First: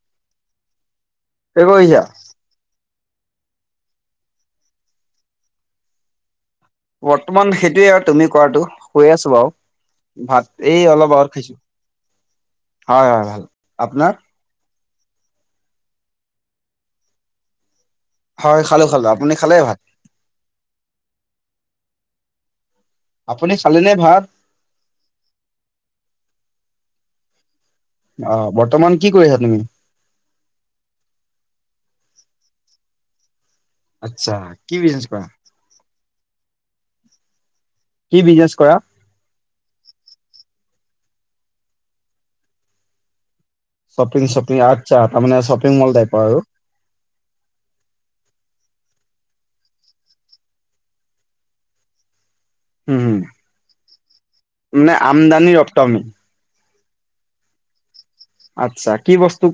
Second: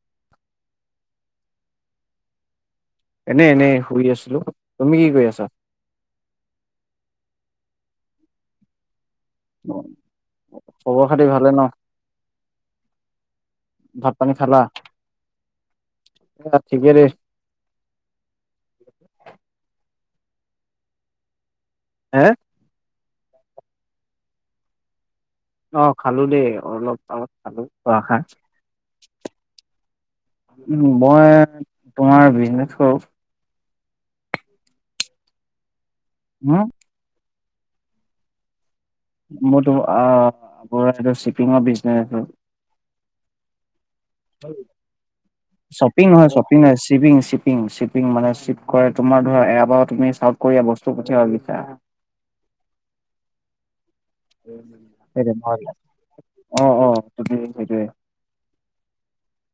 [inaudible] কি কৰিছা? এনে -এনে শুই আছিলোঁ তুমি কি কৰি আছা? বৰ্তমান সেইটোয়ে আৰু তুমি কৰাটো। শুই আছোঁ বাৰু ভাত এই খবৰ অলপ আ খাতি ভালে খাইছোঁ। ন হয়, হয়, ভাল ভাত আপোনাৰ? পানী [unintelligible] হয়, খালোঁ খালোঁ আপুনি খালে ভাত? হা? আপুনি খালে নে ভাত? অ, খালো দেই অলপ ত খালো। অ বৰ্তমান কি কৰি [unintelligible] আছা তুমি? উম, মই তোমাৰ [unintelligible] আচ্ছা, কি বিজনেছ কৰা? হম, কি বিজনেছ কৰা? মোৰ তোমাৰ আ, [unintelligible] শ্বিপিঙৰ বিজনেছ শ্বপিং শ্বপিং আচ্ছা তাৰমানে মল শ্বপিং টাইপৰ নহয় আৰু। -শ্বপিং হয় -শ্বিপিং -শ্বিপিং -শ্বিপিং -মানে কৰে তোমাৰ ধৰা এবাৰ তুমি চাউথ কোৰিয়া বস্তু পঠিয়াবা বিছাৰা হম, মানে আমদানি [unintelligible] অ, অ, সেইটোৱেই, সেইটোৱে। আচ্ছা, কি বস্তু?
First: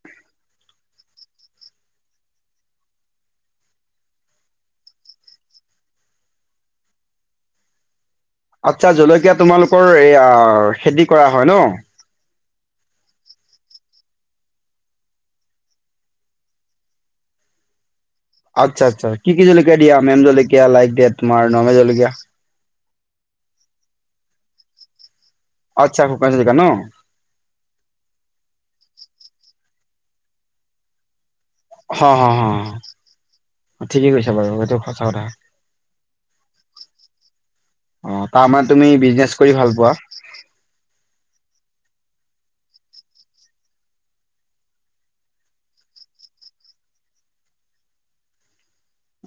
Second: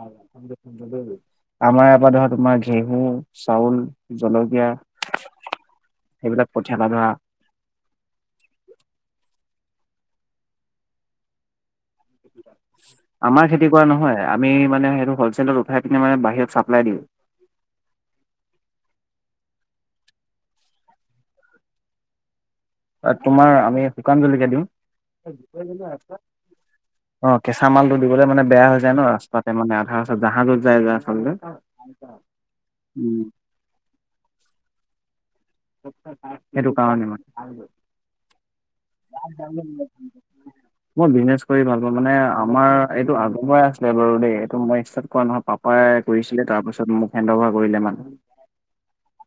আমাৰ ইয়াৰ পৰা ধৰা তোমাৰ ঘেঁহু, চাউল, জলকীয়া [inaudible] সেইবিলাক পঠিয়াবা ধৰা আচ্ছা জলকীয়া তোমালোকৰ এইয়া খেতি কৰা হয় ন'। আমাৰ খেতি কৰা নহয়, আমি মানে সেইটো হলছেলত উঠাই কিনে মানে বাহিৰত চাপ্লাই দিওঁ। [inaudible] আচ্ছা, আচ্ছা, কি কি জলকীয়া দিয়া মেম জলকীয়া, লাইক দে তোমাৰ নমে জলকীয়া তোমাৰ আমি শুকান জলকীয়া দিওঁ। আচ্ছা শুকান জলকীয়া ন? অ কেঁচা মালটো দিবলে মানে বেয়া হৈ যায় ন', ৰাস্তাতে মানে আধা জাহাজত যাই যে আচলতে। হ' হ' উম ঠিকেই কৈছে বাৰু এইটো সঁচা কথা। সেইটোকাৰনে মানে অ তাৰমানে তুমি বিজনেছ কৰি ভাল পোৱা মই বিজনেছ কৰি ভাল পাওঁ মানে আমাৰ এইটো আগৰ পৰাই আছিলে বাৰু দেই এইটো মই ষ্টাৰ্ট কৰা নহয়, পাপাই কৰিছিলে। তাৰপিছত মোক হেণ্ডঅভাৰ কৰিলে মানে।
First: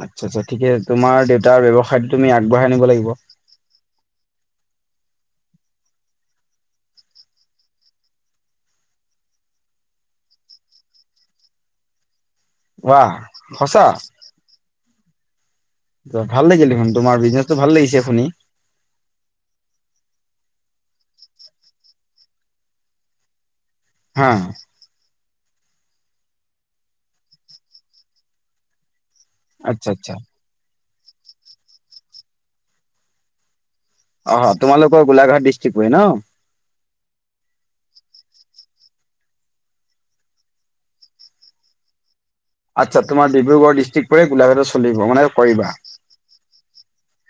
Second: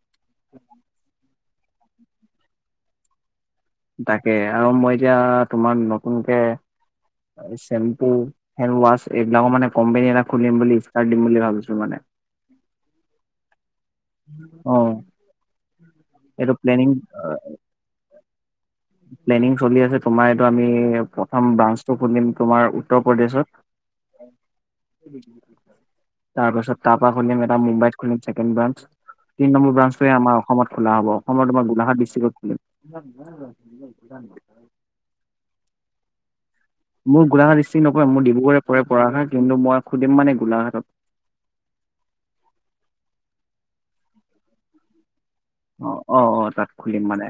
আচ্ছ, আচ্ছা, ঠিকে আছে, তোমাৰ দেউতাৰ ব্যৱসায়টো তুমি আগবঢ়াই নিব লাগিব। তাকে, আৰু মই এতিয়া তোমাৰ নতুনকে চেম্পু, হেণ্ডৱাছ, এইবিলাকৰ মানে কোম্পনী এটা খুলিম বুলি, ষ্টাৰ্ট দিম বুলি ভাবিছো মানে। বাহ সচাঁ। অ ভাল এইটো লাগিল দেখোন, প্লেনিং তোমাৰ বিজনেচটো ভাল লাগিছে শুনি। প্লেনিং চলি আছে, তোমাৰ এইটো আমি প্ৰথম ব্ৰাঞ্চটো খুলিম তোমাৰ উত্তৰ প্ৰদেশত। হা [inaudible] তাৰপাছত তাৰপৰা খুলিম এটা মুম্বাইত খুলিম ছেকেণ্ড ব্ৰাঞ্চ। তিন নম্বৰ আচ্ছা ব্ৰাঞ্চটো আচ্ছা আমাৰ অসমত খোলা হ'ব। অসমত তোমাৰ গোলাঘাট ডিষ্ট্ৰিক্টত খুলিম। অ', তোমালোকৰ গোলাঘাট ডিষ্ট্ৰিক্ট হয় ন'। মোৰ গোলাঘাট ডিষ্ট্ৰিক্ট নপৰে, মোৰ ডিব্ৰুগড় পৰে পৰাশা কিন্তু মই খুলিম মানে গোলাঘাটত। আচ্ছা, তোমাৰ ডিব্ৰুগড় ডিষ্ট্ৰিক্ট পৰে, গোলাঘাটৰ চলিব, মানে কৰিবা অ', অ', অ ', তাত খুলিম মানে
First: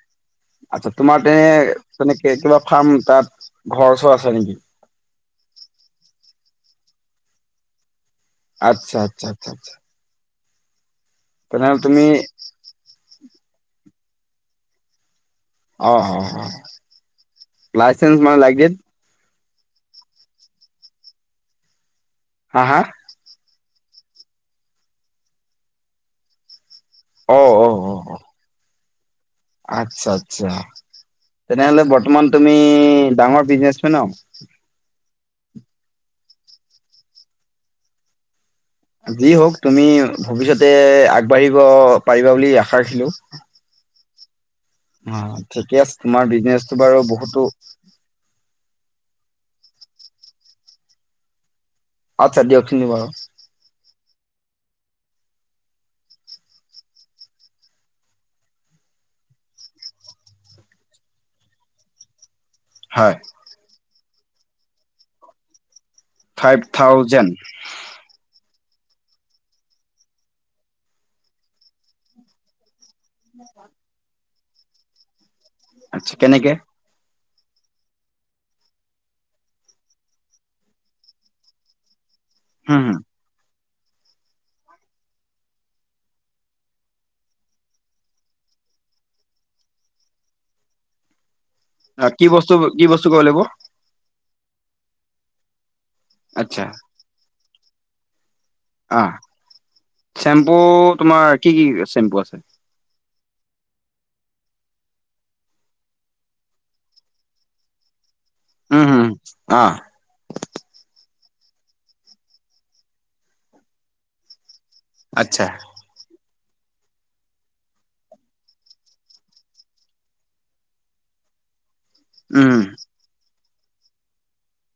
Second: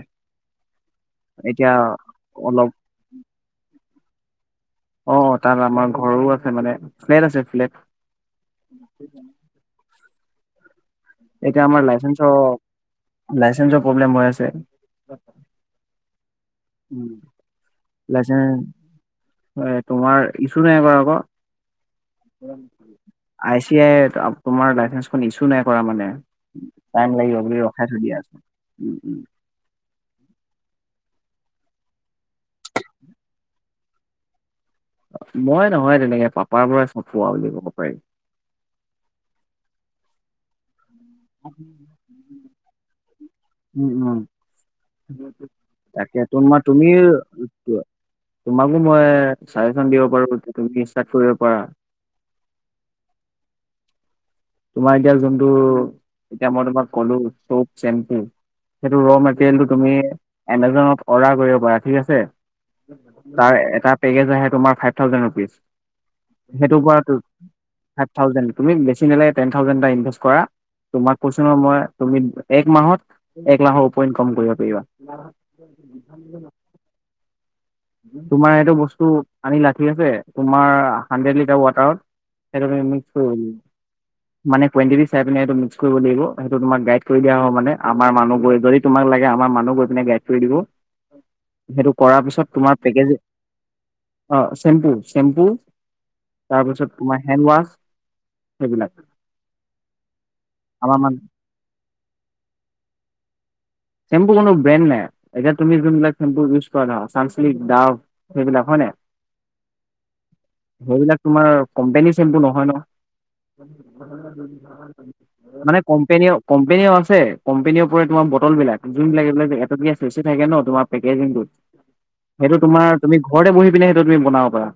আচ্ছা, তোমাৰ তে এতিয়া তেনেকে কিবা অলপ ফাৰ্ম, তাত ঘৰ চৰ আছে নেকি? অ', অ', তাত আমাৰ ঘৰো আছে, মানে ফ্লেট আছে, ফ্লেট। আচ্ছা, আচ্ছা, আচ্ছা, আচ্ছা এতিয়া তেনেহ'লে আমাৰ তুমি লাইচেন্ঞ্চৰ লাইচেন্ঞ্চৰ প্ৰব্লেম হৈ আছে। অ', অ', অ', লাইচেন্স মানে লাগিল তোমাৰ ইছু নাই কৰা আকৌ হা হা এতিয়াই তোমাৰ লাইচেন্সখন ইছু নাই কৰা মানে, টাইম অ লাগিব বুলি অ ৰখাই অ থৈ অ দিয়া আছে। উম উম [inaudible] আচ্ছা আচ্ছা তেনেহলে বৰ্তমান তুমি ডাঙৰ বিজনেচমেন আৰু মই নহয় তেনেকে পাপাৰ পৰাই সব পোৱা বুলি ক'ব পাৰি। যি হওঁক তুমি ভৱিষ্যতে আগবাঢ়িব পাৰিবা বুলি আশা ৰাখিলো। উম, উম। অ ঠিকে আছে তাকে তোমাৰ বিজনেচটো তুমি বাৰু বহুতো তোমাকো মই চাজেশন দিব পাৰো যে তুমি ষ্টাৰ্ট কৰিব পাৰা। আচ্ছা, দিয়ক সুন বাৰু তোমাৰ এতিয়া যোনটো এতিয়া মই তোমাক ক'লো চ'প, চেম্পু সেইটো ৰ' মেটেৰিয়েলটো তুমি এমাজনত অৰ্ডাৰ কৰিব পাৰা ঠিক আছে। হয় তাৰ এটা পেকেজ আহে তোমাৰ ফাইভ থাউজেণ্ড ৰুপিজ। ফাইভ সেইটো পৰাটো থাউজেণ্ড ফাইভ থাউজেণ্ড তুমি বেছি নালাগে টেন থাউজেণ্ড এটা ইনভেষ্ট কৰা, তোমাক কৈছো ন' মই তুমি এক মাহত এক লাখৰ ওপৰত ইনকম কৰিব পাৰিবা। আচ্ছা কেনেকে তোমাৰ এইটো বস্তু আনিলা ঠিক আছে, তোমাৰ হান্দ্ৰেদ লিটাৰ ৱাটাৰত এ হুম ম হুম মুন [unintelligible] [inaudible] মানে কোৱান্তীতী চাই পিনে সেইটো মিক্স কৰিব লাগিব সেইটো তোমাক গাইড কৰি দিয় হব মানে আমাৰ মানুহ গৈ যদি তোমাক লাগে মানুহ গৈ পিনে গাইড কৰি দিব। [inaudible] সেইটো কৰাৰ কি পিছত বস্তু তোমাৰ কি বস্তু পেকেজ ক'ব লাগিব। অ, চেম্পু, চেম্পু আচ্ছা তাৰপিছত তোমাৰ হেণ্ড ৱাচ অ, চেম্পু আমাৰ মানে তোমাৰ কি, কি চেম্পু আছে? চেম্পু কোনো ব্ৰেণ্ড নাই। এতিয়া তুমি যোনবিলাক চেম্পু ইউজ কৰা ধৰা সংসিলিক, দাৱ সেইবিলাক হয় উম নাই হুম অ সেইবিলাক তোমাৰ কোম্পানীৰ চেম্পটো নহয় ন আচ্ছা মানে কম্পেনী, কম্পেনীও আছে, কোম্পেনীৰ ওপৰে তোমাৰ বটল বিলাক যোনবিলাক এইবিলাক এটকীয়া থাকে ন, তোমাৰ পেকেজিংটোত সেইটো উম তোমাৰ তুমি ঘৰতে বহি পিনে সেইটো তুমি বনাব পাৰা।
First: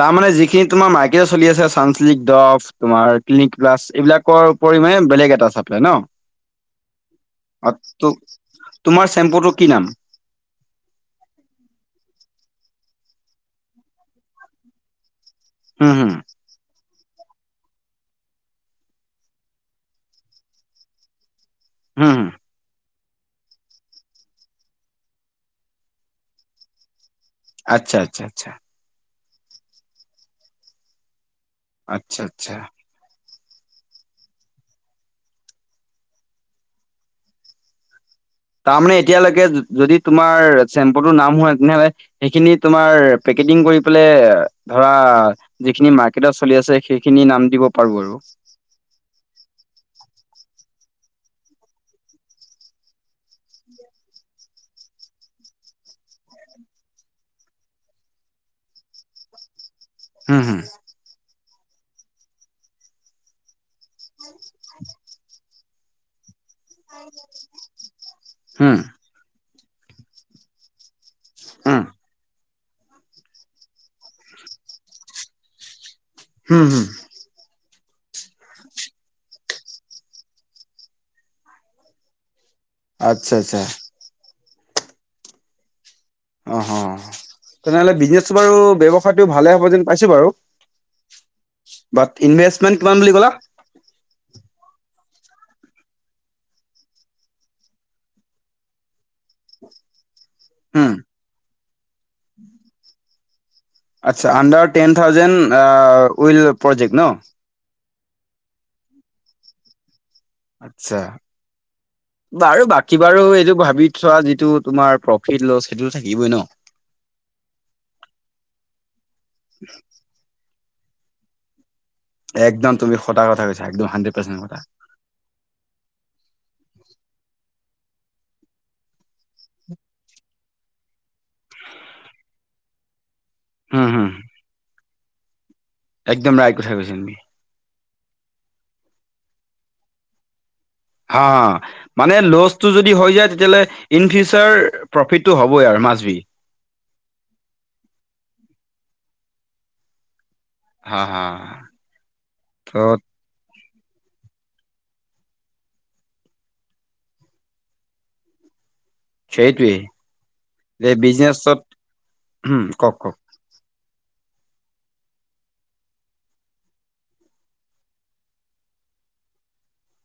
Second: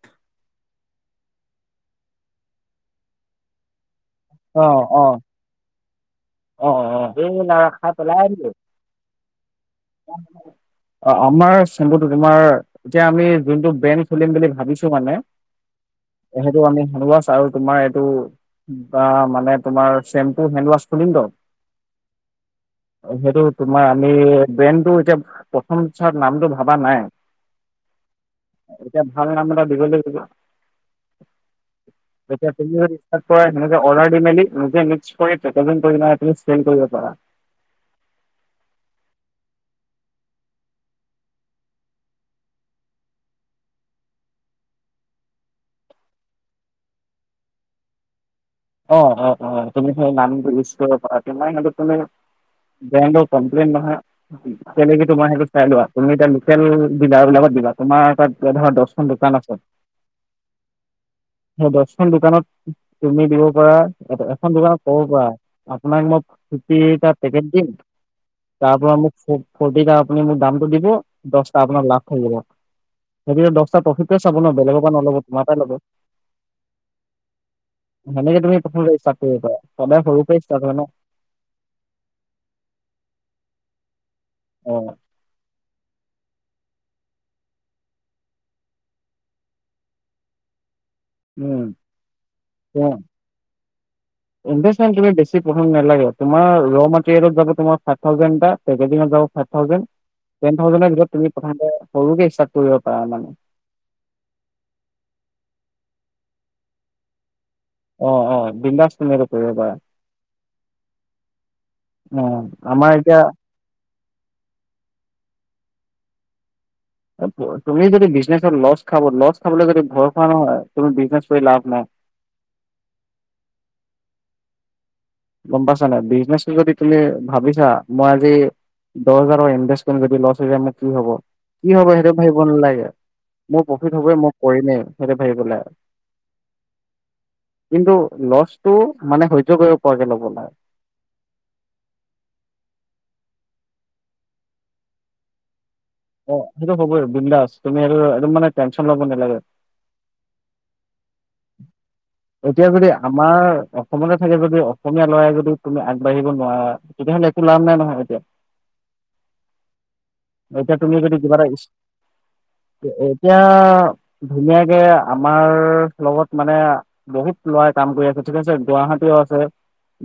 তাৰমানানে যিখিনি তোমাৰ মাৰ্কেটে চলি আছে চান্লিক, ডৱ তোমাৰ ক্লিনিক প্লাছ এইবিলাক অ পৰিমাণে বেলেগ এটা ছাপ্লাই ন অ', অ', অ', এই ন অ ত খাটেল তোমাৰ চেম্পুটো কি নাম? [unintelligible] অ, আমাৰ চেম্প্লটো তোমাৰ এতিয়া আমি যোনটো বেন খুলিম বুলি ভাবিছো মানে হুম, হুম, সেইটো আমি হেনডৱাছ আৰু তোমাৰ এইটো মানে তোমাৰ চেম্পু হেনডৱাছ খুলিম। হুম। সেইটো তোমাৰ আমি ব্ৰেণ্ডটো এতিয়া প্ৰথম চাৰ নামটো ভবা নাই। আচ্ছা, আচ্ছা, আচ্ছা। এতিয়া নাম এটা দিব লিব আচ্ছা, আচ্ছা। এতিয়াম নেকে অৰ্ডাৰ দি মেলি নিজে ম্ কৰি [unintelligible] কৰি পাৰা। তাৰমানানে এতিয়ালৈকে যদি তোমাৰ চেম্পুটো নাম হয় তেনেহলে সেইখিনি তোমাৰ ধৰা যিখিনি মাৰ্ত চলি আছে, সেইখিনি নাম দিব পাৰো আৰু। অ', অ', অ', তুমি সেই নাম লিষ্ট কৰিব পাৰা সেইটো তুমি। যে, কমপ্লেইন নহয় তেলেকে তোমাৰ সেইটো চাই লোৱা তুমি এতিয়া লোকেল ডিলাৰ বিলাকত দিবা তোমাৰ তাত ধৰ দহ ম দোকান আছে। হম, হম। সেই দহখন দোকানত তুমি দিব পাৰা এ, এখন দোকানত। ক, পৰা আপোনাক মই ফ্তিকে দিম তাৰ হুম, পৰা মোক ফৰটিটা আপুনি ম, দামটো দিব দটা আপোনাৰ হুম, লাভ থাকিব। সেইটো দহটা প্ৰফিটে চাব ন, বেলেগৰ পৰা নলব তোমাৰ পৰাই ল'ব। হম, হম। সেনেকে তুমি প্ৰথম ষ্টাৰ্ট কৰিবা সদায় সৰুৰ পৰাই ষ্টাৰ্ট হয় ন। আচ্ছা, আচ্ছা। অ'। অ, তেনেহ'লে বিজনেচটো বাৰু ব্যৱসায়টো ভালে হ'ব যেন পাইছো বাৰু। উম বাট ইনভেষ্টমেণ্ট কিমান বুলি ক'লা? নভে বেছম নালাগে তমাৰ মেলত যাবাৰে যাব। হুম, কৰিবাৰা মানে। আচ্ছা under ten thousand will project ন। অ', অ', বিন্দাস ম কৰিব পাৰা। আত্ছা অ বাৰু আমাৰ বাকী এতিয়া বাৰু এইটো ভাবি চোৱা যিটো তোমাৰ প্ৰফিট লছ সেইটো থাকিবই ন। তুমি যদি বিজনেচত লছ খাব লছ খাবলৈ যদি ভয় খোৱা নহয়। তুমি বিজনেছ কৰি লাভ নাই। একদম তুমি সঁচা কথা কৈছা একদম হাড্ৰেড পাৰ্চেট সঁচা। গম পাইছা নাই, বিজনেছ যদি তুমি ভাবিছা মই আজি দহ হাজাৰৰ ইনভেষ্ট কৰিম যদি লছ হৈ যায় মোৰ কি হ'ব। কি হ'ব সেইটো ভাবিব নালাগে। মোৰ হুম প্ৰফিট হুম হ'বই মই কৰিমেই, সিহঁতে ভাবিব লাগে। একদম ৰাইট কথা কৈছা তুমি। কিন্তু লছটো মানে সহ্য কৰিব পৰাকে ল'ব লাগে। হা মানে ল'চটো যদি হৈ যায় তেতিয়াহ'লে ইন ফিউচাৰ প্ৰফিটটো হ'বই আৰু ম অ সেইটো হ'বই আৰু বিনদাস তুমি এই-এইটো মানে টেনচন লব নালাগে। হা হা। ত এতিয়া যদি আমাৰ অসমতে থাকে যদি অসমীয়া ল'ৰাই যদি তুমি আগবাঢ়িব নোৱাৰা, তেতিয়াহ'লে একো লাভ নাই নহয় এতিয়া সেইটোৱেই। এতিয়া তুমি যদি কিবাটা ইচ, হুম কওক কওক এতিয়া ধুনীয়াকে আমাৰ [unintelligible] মানে বহুত ল'ৰাই কাম কৰি আছে ঠিক আছে, গুৱাহাটীও আছে,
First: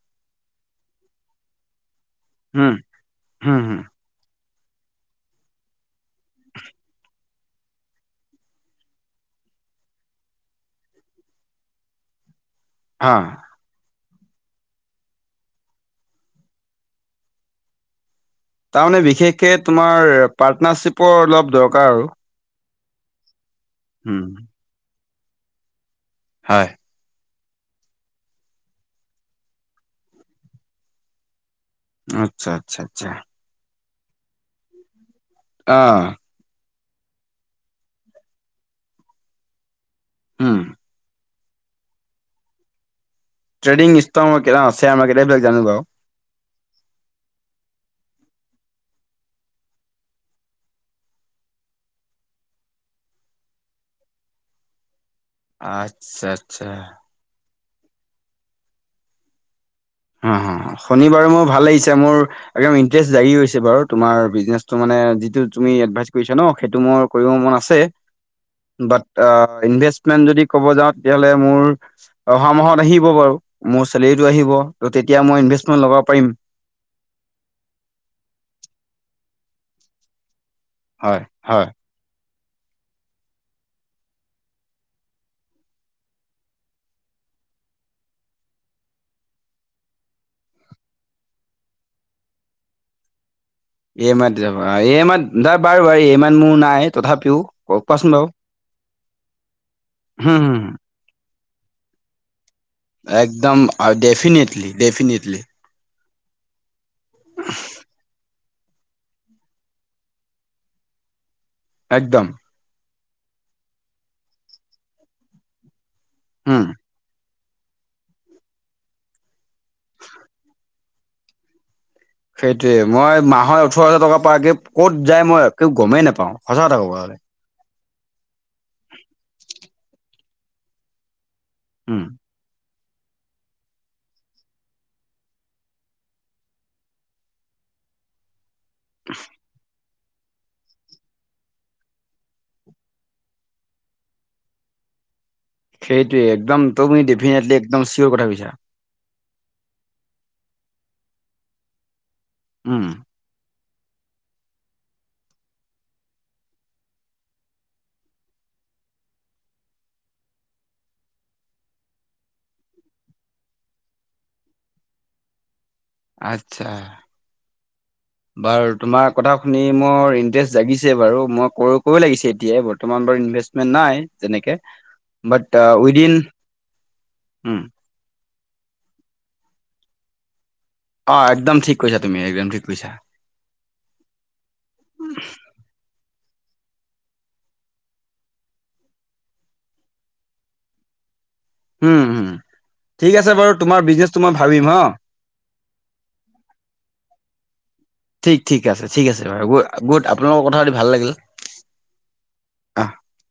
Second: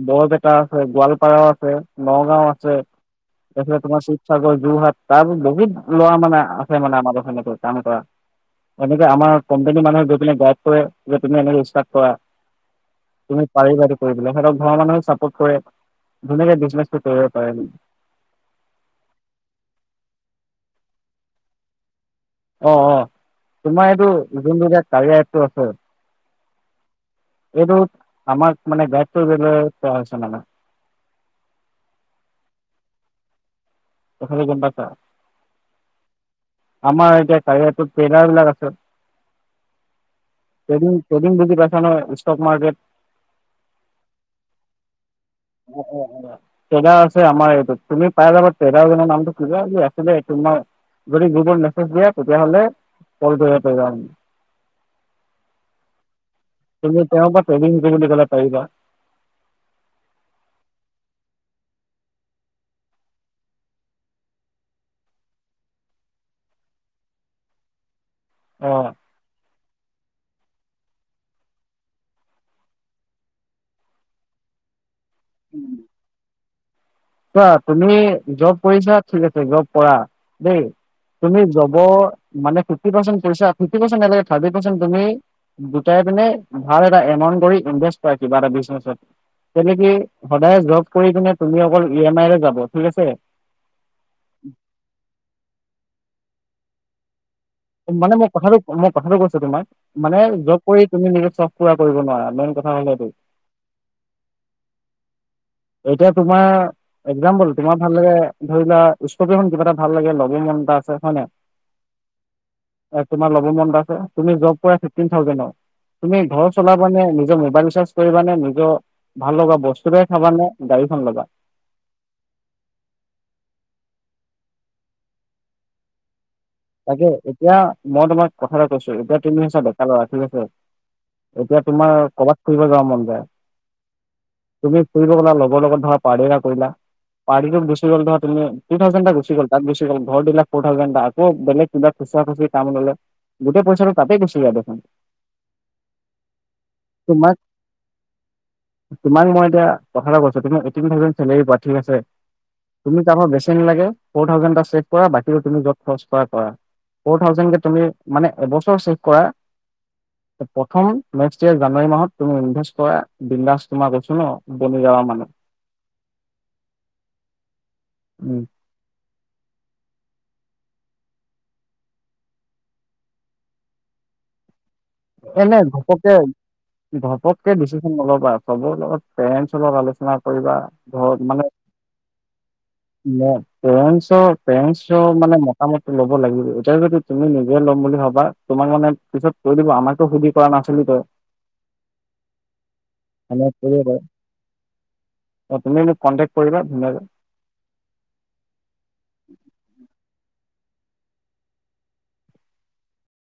বৰপেটাও আছে, গোৱালপাৰাও আছে, নগাঁও আছে হুম হুম এফালে হুম তোমাৰ শিৱসাগৰ যোৰহাট তাৰপাছত বহুত ল'ৰা মানে আছে মানে আমাৰ [unintelligible] কাম এ কৰা। এনেকে আমাৰ কম্পানী মানুহে গৈ পিনে কৰে যে তুমি এনেকৈ ষ্টাৰ্ট কোৰা, হা তুমি পাৰিবাৰ সিহঁতক ঘৰৰ মানুহো চাপোৰ্ট কৰে, ধুনীয়াকে বিজনেটো কৰিব পাৰে। তাৰমানে বিশেষকে তোমাৰ পাৰ্টনাৰশ্বিপৰ অলপ দৰকাৰ আৰু। অ অ তোমাৰ উম এইটো [unintelligible] টো আছে হয়। এইটো আমাক মানে [unintelligible] মানে। আচ্ছা আচ্ছা আচ্ছা। কথাটো গম পাইছ? অ। আমাৰ এতিয়া [unintelligible] ট্ৰেইলাৰ বিলাক আছে। উম ট্ৰেডং ট্ৰেডং বুজি পাইছা নহয়, stock market. Trading ইষ্টন [unintelligible] share market এইবিলাক জানো বাৰু [unintelligible] আছে আমাৰ এইটো, তুমি পাই যাবা। ট্ৰেডাৰ জনৰ নামটো [unintelligible] যদি গ্ৰুপ মেজ দিয়া তেতিয়া হ'লে কল কৰিব পাৰিবা। আচ্ছা আচ্ছা তুমি তেওঁৰ পৰা ট্ৰেডিং বুলি কলা পাৰিবা অ শনিবাৰে মোৰ ভাল লাগিছে, মোৰ একদম ইন্টাৰেষ্ট জাগি গৈছে বাৰু তোমাৰ বিজনেটো মানে যিটো তুমি এডভাইচ কৰিছ ন হেইতু মোৰ কৰিব মন আছে। অ বাত ইনভেছ যদি কব যাওঁ তেতিয়াহ'লে মোৰ অহা মাহত আহিব বাৰু মোৰ চেলেৰিটো আহিব। ত' তেতিয়া মই ইনভেষ্টমেণ্ট লগাব পাৰিম। চোৱা তুমি জব কৰিছা ঠিক আছে, জব কৰা। দেই। হয় তুমি হয় জনৰ মানে ফিফটি পাৰ্চেন্ত পইচা, ফিফটি পাৰ্চেন্ত নেলাগে থাৰ্টি তুমি গোটাই পিনে ভাল এটা এমাউণ্ট কৰি ইনভেষ্ট কৰে কিবা এটা বিজনেছত। তেনেকি সদায় জব কৰি কিনে তুমি অকল ই এম আই যাব ঠিক আছে, ইএমাইত যাব। এমাইত দ বাৰু বাৰ এমাইত মোৰ নাই তথাপিও ক কোৱাচোন মানে বাৰু মই কথাটো, মই কথাটো কৈছো তোমাক, মানে হুম জব হুম কৰি তুমি নিজ পুৰা কৰিব নোৱাৰা মেইন কথা। হ'ল সেইটো একদম ডেফিনেটলি ডেফিনেটলি এতিয়া তোমাৰ একজাম্পল তোমাৰ ভাল লাগে ধৰিলা ষ্টকি কিবা এটা ভাল লাগে লব মন তাৰ আছে হয়নে একদম তমাৰ লব মন আছে তুমি জব কৰা ফিফটিন থাউজেণ্ড তুমি ঘৰ হুম চলাবা নিজৰ মবল চাৰ্জ কৰিব নে নিজৰ ভাল লগা বস্তুব নালা সেইটোৱে মই মাহৰ ওঠৰ হাজাৰ টকা প ক'ত যায় মই গমেই নোপাওঁ তাকে এতিয়া মই তোমাক কথা এটা কৈছো এতিয়া তুমিছা বেকা ল'ৰা ঠিক আছে এতিয়া তোমাৰ উম, কৰবাত ফুৰিব যাও মন যায় তুমি ফুৰিব গলা লগৰ লগত ধৰা পাৰ্টি এটা কৰিলা পাৰ্টিটোক গুচি গ'লে ধৰা তুমি থাে গু গ' তাত গ ঘৰাক ফ থে বেলেগ কিবা খুচুৰা খুচি কাম ললে গোটেই পইচাটো তাতেই গুচি যায় দেখোন সেইটোৱে একদম তোৰপু তোমাক ডেফিনেটলি একদম চিয়'ৰ কথা কৈছা তোমাক মই এতিয়া কথ কৈছো তুমি ঐতিন থাউজেণ্ড চেলাৰি পোৱা ঠিক উম। আছেুমি কৰা তুি [unintelligible] প্ৰথম নেক্স ইয়াৰ জানুৱাৰী মাহত তুমি ইনভেষ্ট কৰা বিন্দাস তোমাৰ কৈছো ন বন কামান আচ্ছা উম বাৰু তোমাৰ কথা শুনি মোৰ ইন্টাৰেষ্ট জাগিছে বাৰু মই কই লাগিছে এতিয় বৰ্তমান বাৰু ইনভেষ্টমেট নাই যেনেকে এনে ঘপকে ধপককে উম। দিছেচন নলাবা চবৰ লগত পেৰেছৰ লগত আলোচনা কৰিব। অ', একদম ঠিক কৈছা তুমি। একদম ঠিক কৈছা ম পৰনচ পৰনচ মানে মটামট ল ল'ব লাগিব এতিয়া যদি তুমি নিজে ল'ম বুলি ভাবা তোমাক মানে পিছত কৈ দিব আমাক। সুধি কৰা নাছিলি তই। হম, হম ঠিক আছে বাৰু সেনেকে কৰিব তোমাৰ পাৰে বিজনেচটো মই ভাবিম হা। অ', তুমি মোক কণ্টেক্ট কৰিবা ধুনীয়াকে। ঠিক, ঠিক আছে ঠিক আছে বাৰু গুড আপোনালোকৰ ক কথা পাতি ভাল লাগিল আ'।